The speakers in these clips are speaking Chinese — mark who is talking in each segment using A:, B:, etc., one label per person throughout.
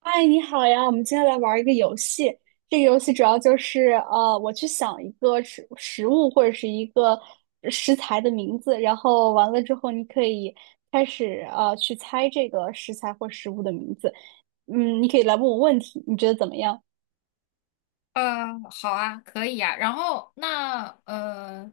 A: 嗨，你好呀！我们今天来玩一个游戏。这个游戏主要就是，我去想一个食物或者是一个食材的名字，然后完了之后，你可以开始去猜这个食材或食物的名字。嗯，你可以来问我问题，你觉得怎么样？
B: 好啊，可以呀、然后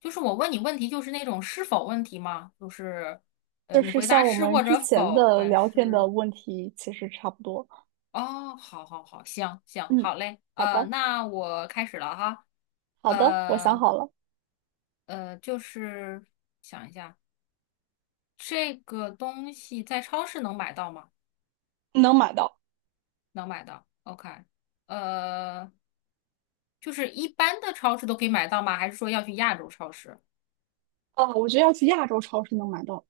B: 就是我问你问题，就是那种是否问题吗？就是,
A: 就
B: 你
A: 是
B: 回答
A: 像我
B: 是
A: 们
B: 或
A: 之
B: 者
A: 前
B: 否，
A: 的
B: 还
A: 聊天的
B: 是
A: 问题，其实差不多。
B: 哦，好好好，行行，
A: 嗯，
B: 好嘞。
A: 好的，
B: 那我开始了哈。
A: 好的，我想
B: 呃
A: 好了，
B: 就是想一下，这个东西在超市能买到吗？
A: 能买到。
B: 能买到。OK。呃，就是一般的超市都可以买到吗？还是说要去亚洲超市？
A: 我觉得要去亚洲超市能买到。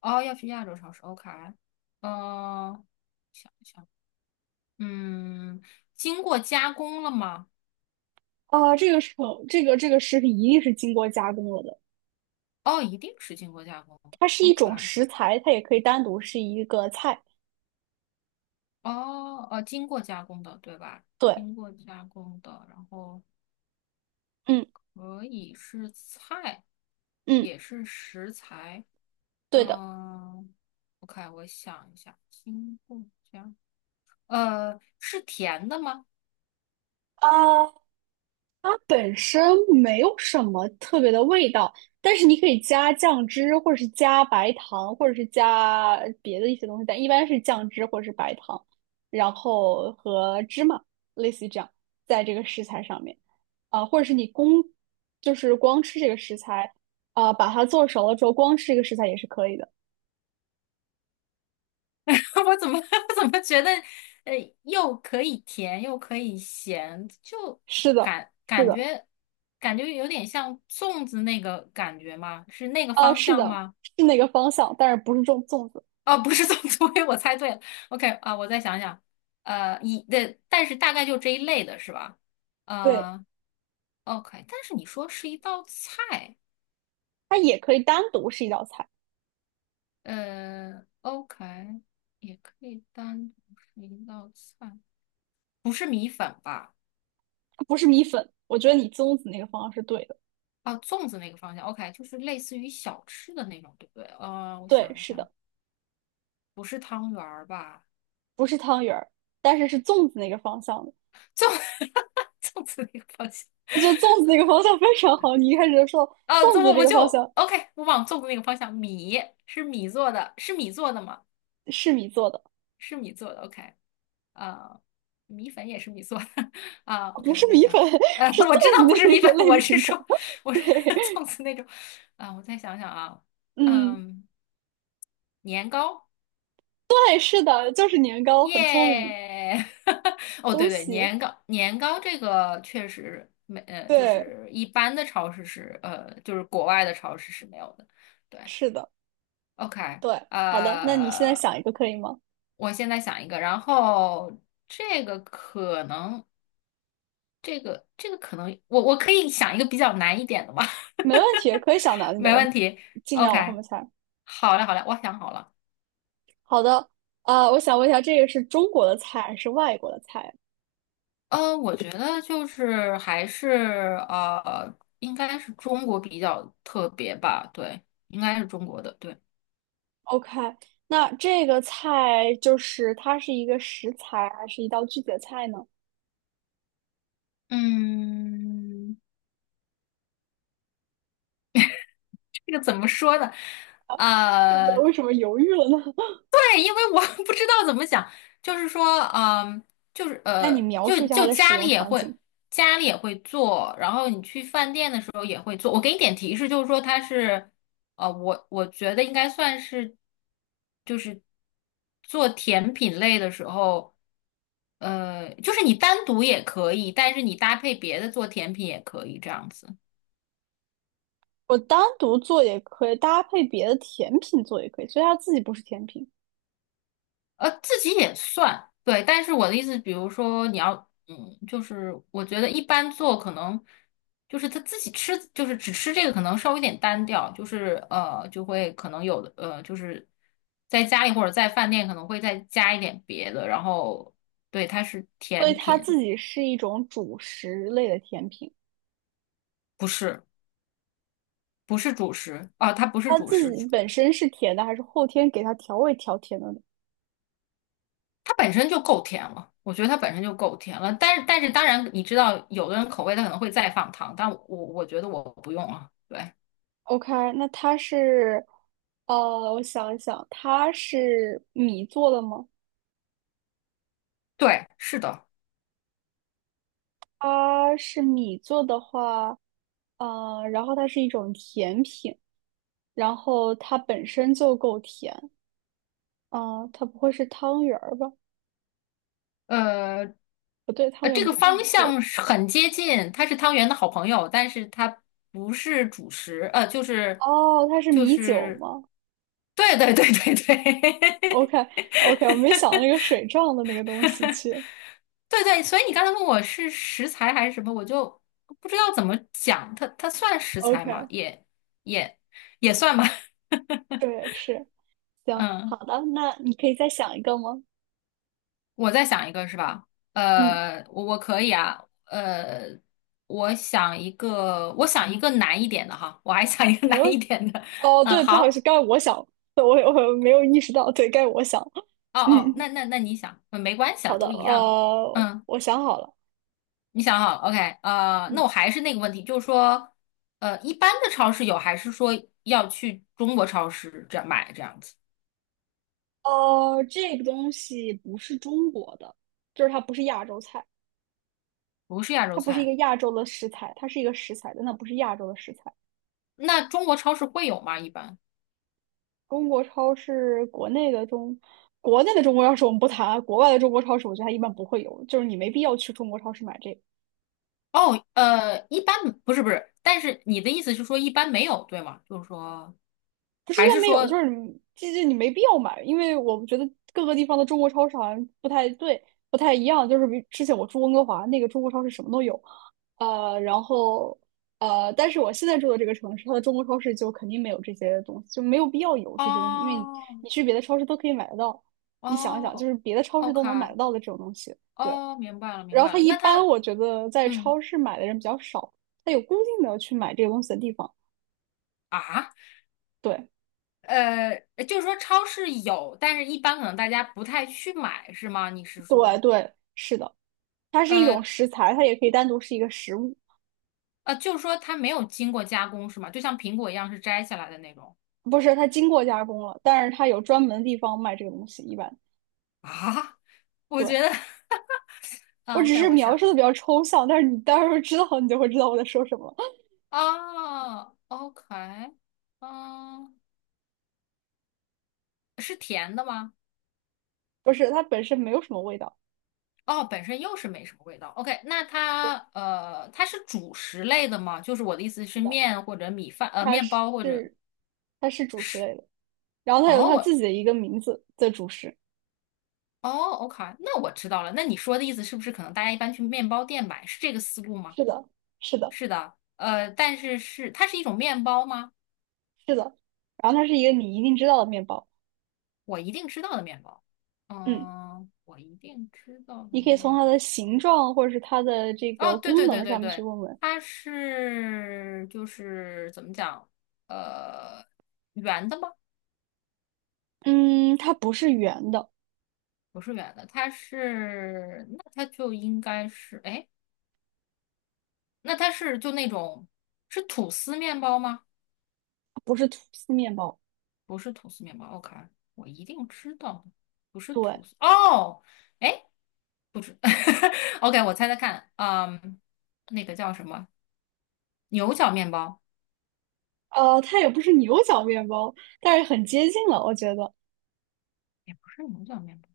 B: 哦，要去亚洲超市，OK，呃，想一想，嗯，经过加工了吗？
A: 啊，这个这个食品一定是经过加工了的，
B: 哦，一定是经过加工。
A: 它是
B: o
A: 一种
B: k
A: 食材，它也可以单独是一个菜。
B: 哦，经过加工的，对吧？
A: 对，
B: 经过加工的，然后
A: 嗯
B: 可以是菜，
A: 嗯，
B: 也是食材，
A: 对的。
B: 嗯，OK，我想一下，经过加，是甜的吗？
A: 啊。它本身没有什么特别的味道，但是你可以加酱汁，或者是加白糖，或者是加别的一些东西，但一般是酱汁或者是白糖，然后和芝麻，类似于这样，在这个食材上面，或者是就是光吃这个食材，把它做熟了之后光吃这个食材也是可以的。
B: 我怎么 怎么觉得，呃，又可以甜又可以咸，就
A: 是的，
B: 感
A: 是
B: 感
A: 的，
B: 觉感觉有点像粽子那个感觉吗？是那个
A: 呃，
B: 方
A: 是
B: 向
A: 的，
B: 吗？
A: 是那个方向，但是不是种粽子，
B: 哦，不是粽子，所以我猜对了。OK 啊，我再想想，一对，但是大概就这一类的是吧？
A: 对，
B: 呃，OK，但是你说是一道菜，
A: 它也可以单独是一道菜。
B: OK，也可以单独是一道菜，不是米粉吧？
A: 不是米粉，我觉得你粽子那个方向是对的。
B: 啊，粽子那个方向，OK，就是类似于小吃的那种，对不对？我
A: 对，
B: 想一
A: 是
B: 下，
A: 的，
B: 不是汤圆儿吧？
A: 不是汤圆儿，但是是粽子那个方向的。
B: 粽 粽子那个方向
A: 我觉得粽子那个方向非常好。你一开始就说
B: 啊，这
A: 粽子
B: 我
A: 这
B: 我
A: 个
B: 就
A: 方向
B: OK，我往粽子那个方向，米是米做的，是米做的吗？
A: 是米做的，
B: 是米做的，OK，啊，米粉也是米做的 啊
A: 不
B: ，OK，我
A: 是
B: 在
A: 米
B: 想，
A: 粉，是
B: 我知
A: 粽
B: 道不
A: 子
B: 是
A: 那
B: 米
A: 个
B: 粉，
A: 类
B: 我是
A: 型的。
B: 说 我
A: 对，
B: 是 粽子那种啊，我再想想啊，
A: 嗯，
B: 嗯，年糕。
A: 对，是的，就是年糕，很聪明，
B: 耶！哦，对
A: 恭
B: 对，
A: 喜。
B: 年糕年糕这个确实没，就
A: 对，
B: 是一般的超市是，就是国外的超市是没有的。对
A: 是的，
B: ，OK，
A: 对，好的，那你现在
B: 呃，
A: 想一个可以吗？
B: 我现在想一个，然后这个可能，这个可能，我可以想一个比较难一点的吧，
A: 没问题，可以想 难的，
B: 没
A: 我们
B: 问题。
A: 尽量
B: OK，
A: 往后面猜。
B: 好嘞好嘞，我想好了。
A: 好的，我想问一下，这个是中国的菜还是外国的菜
B: 我觉得就是还是呃，应该是中国比较特别吧，对，应该是中国的，对，
A: ？OK，那这个菜就是它是一个食材还是一道具体的菜呢？
B: 嗯，这个怎么说呢？
A: 这个
B: 呃，
A: 为什么犹豫了呢？
B: 对，因为我 不知道怎么讲，就是说，嗯、就是
A: 那
B: 呃，
A: 你描
B: 就
A: 述一下它
B: 就
A: 的使
B: 家里
A: 用
B: 也
A: 场
B: 会，
A: 景。
B: 家里也会做，然后你去饭店的时候也会做。我给你点提示，就是说它是，我觉得应该算是。就是做甜品类的时候，就是你单独也可以，但是你搭配别的做甜品也可以这样子，
A: 我单独做也可以，搭配别的甜品做也可以，所以它自己不是甜品，
B: 自己也算，对。但是我的意思，比如说你要，嗯，就是我觉得一般做可能就是他自己吃，就是只吃这个可能稍微有点单调，就是,就会可能有的就是在家里或者在饭店可能会再加一点别的，然后对，它是
A: 所以
B: 甜
A: 它
B: 品，
A: 自己是一种主食类的甜品。
B: 不是。不是主食啊，它不是
A: 它
B: 主
A: 自
B: 食，
A: 己本身是甜的，还是后天给它调味调甜的呢？
B: 它本身就够甜了。我觉得它本身就够甜了，但是当然，你知道有的人口味他可能会再放糖，但我觉得我不用啊。对
A: OK，那它是，我想一想，它是米做的吗？
B: 对，是的，
A: 它是米做的话，然后它是一种甜品，然后它本身就够甜，啊，它不会是汤圆儿吧？
B: 呃
A: 不对，汤
B: 这
A: 圆
B: 个
A: 不是
B: 方
A: 米做的。
B: 向是很接近，它是汤圆的好朋友，但是它不是主食，就是
A: 哦，它是
B: 就
A: 米酒
B: 是，
A: 吗
B: 对对对对对，
A: ？OK，OK，我没想到那个水状的那个东西去。
B: 对对，所以你刚才问我是食材还是什么，我就不知道怎么讲，它算食材吗？
A: OK，
B: 也也也算吧。
A: 对，是，行，好
B: 嗯，
A: 的，那你可以再想一个吗？
B: 我再想一个是吧？
A: 嗯，
B: 我可以啊，我想一个，我想一个难一点的哈，我还想一个
A: 没
B: 难
A: 问
B: 一
A: 题。
B: 点的。
A: 哦，
B: 嗯，
A: 对，不好意思，
B: 好，
A: 该我想，对我没有意识到，对，该我想。
B: 哦哦，那
A: 嗯，
B: 那你想，嗯没关系啊，
A: 好的，
B: 都一样。嗯。
A: 我想好了，
B: 你想好。 o k 那
A: 嗯，
B: 我还是那个问题，就是说，一般的超市有，还是说要去中国超市这样买这样子？
A: 这个东西不是中国的，就是它不是亚洲菜，
B: 不是亚洲
A: 它不是一
B: 菜，
A: 个亚洲的食材，它是一个食材，但它不是亚洲的食材。
B: 那中国超市会有吗？一般？
A: 中国超市国内的中，国内的中国超市我们不谈啊，国外的中国超市我觉得它一般不会有，就是你没必要去中国超市买这个。
B: 哦，一般不是，但是你的意思是说一般没有，对吗？就是说，
A: 不是一
B: 还
A: 般
B: 是
A: 没有，就
B: 说，
A: 是你你没必要买，因为我觉得各个地方的中国超市好像不太对，不太一样。就是比之前我住温哥华那个中国超市什么都有，呃，然后但是我现在住的这个城市，它的中国超市就肯定没有这些东西，就没有必要有这些东西，因为你
B: 哦
A: 你去别的超市都可以买得到。你想一想，就
B: 哦
A: 是别的超市都能买
B: ，OK，
A: 得到的这种东西，对。
B: 哦，明白了明
A: 然后
B: 白
A: 它
B: 了，
A: 一
B: 那
A: 般
B: 他，
A: 我觉得在
B: 嗯
A: 超市买的人比较少，它有固定的去买这个东西的地方，
B: 啊。
A: 对
B: 呃，就是说超市有，但是一般可能大家不太去买，是吗？你是
A: 对
B: 说，
A: 对，是的。它是一
B: 呃，
A: 种食材，它也可以单独是一个食物，
B: 啊，就是说它没有经过加工是吗？就像苹果一样是摘下来的那种
A: 不是，它经过加工了，但是它有专门的地方卖这个东西。一般
B: 啊？我觉
A: 对
B: 得
A: 我
B: 啊
A: 只
B: ，OK，
A: 是
B: 我
A: 描
B: 想
A: 述的比较抽象，但是你到时候知道你就会知道我在说什么了。
B: 啊，OK，嗯、是甜的吗？
A: 不是，它本身没有什么味道，
B: 哦，本身又是没什么味道。OK，那它它是主食类的吗？就是我的意思是
A: 是的，
B: 面或者米饭，
A: 它
B: 面包或者
A: 是它是主食
B: 是
A: 类的，然后它有
B: 哦，
A: 它
B: 我
A: 自己的一个名字的主食，
B: 哦，OK，那我知道了。那你说的意思是不是可能大家一般去面包店买，是这个思路吗？
A: 是的，是的，
B: 是的，但是是它是一种面包吗？
A: 是的，然后它是一个你一定知道的面包，
B: 我一定知道的面包，
A: 嗯，
B: 嗯，我一定知道的
A: 你可以从
B: 面
A: 它的形
B: 包。
A: 状或者是它的这
B: 哦，
A: 个
B: 对
A: 功
B: 对对
A: 能上
B: 对
A: 面去
B: 对，
A: 问问，
B: 它是就是怎么讲？呃，圆的吗？
A: 嗯，它不是圆的。
B: 不是圆的，它是那它就应该是哎，那它是就那种是吐司面包吗？
A: 不是吐司面包，
B: 不是吐司面包，OK，我一定知道的，不是吐
A: 对，
B: 司哦，哎，不知 ，OK，我猜猜看，嗯，那个叫什么？牛角面包
A: 它也不是牛角面包，但是很接近了，我觉得
B: 也不是牛角面包，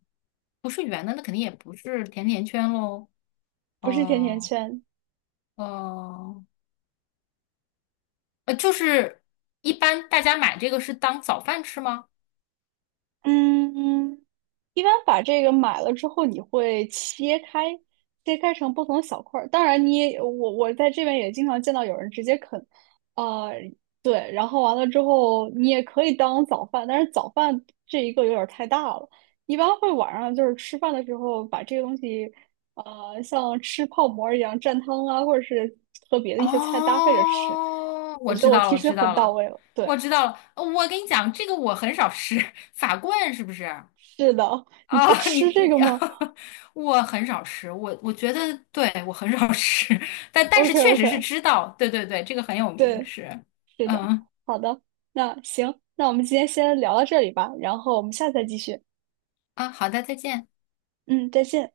B: 不是圆的，那肯定也不是甜甜圈喽。
A: 不是甜甜
B: 哦、
A: 圈，
B: 呃哦、就是一般大家买这个是当早饭吃吗？
A: 嗯，一般把这个买了之后，你会切开，切开成不同的小块儿。当然你也，我在这边也经常见到有人直接啃，呃，对，然后完了之后，你也可以当早饭，但是早饭这一个有点儿太大了。一般会晚上就是吃饭的时候把这个东西，像吃泡馍儿一样蘸汤啊，或者是和别的一些菜搭配着吃。
B: 哦，
A: 我
B: 我
A: 觉得
B: 知
A: 我
B: 道了，
A: 提
B: 我
A: 示
B: 知
A: 的
B: 道
A: 很到
B: 了，
A: 位了。对，
B: 我知道了。我跟你讲，这个我很少吃，法棍是不是？
A: 是的，你不
B: 啊、你
A: 吃这个
B: 你，
A: 吗
B: 我很少吃，我觉得对我很少吃，但但是
A: ？OK
B: 确实是
A: OK，
B: 知道，对对对，这个很有名，
A: 对，
B: 是，
A: 是的，
B: 嗯
A: 好的，那行，那我们今天先聊到这里吧，然后我们下次再继续。
B: 啊，好的，再见。
A: 嗯，再见。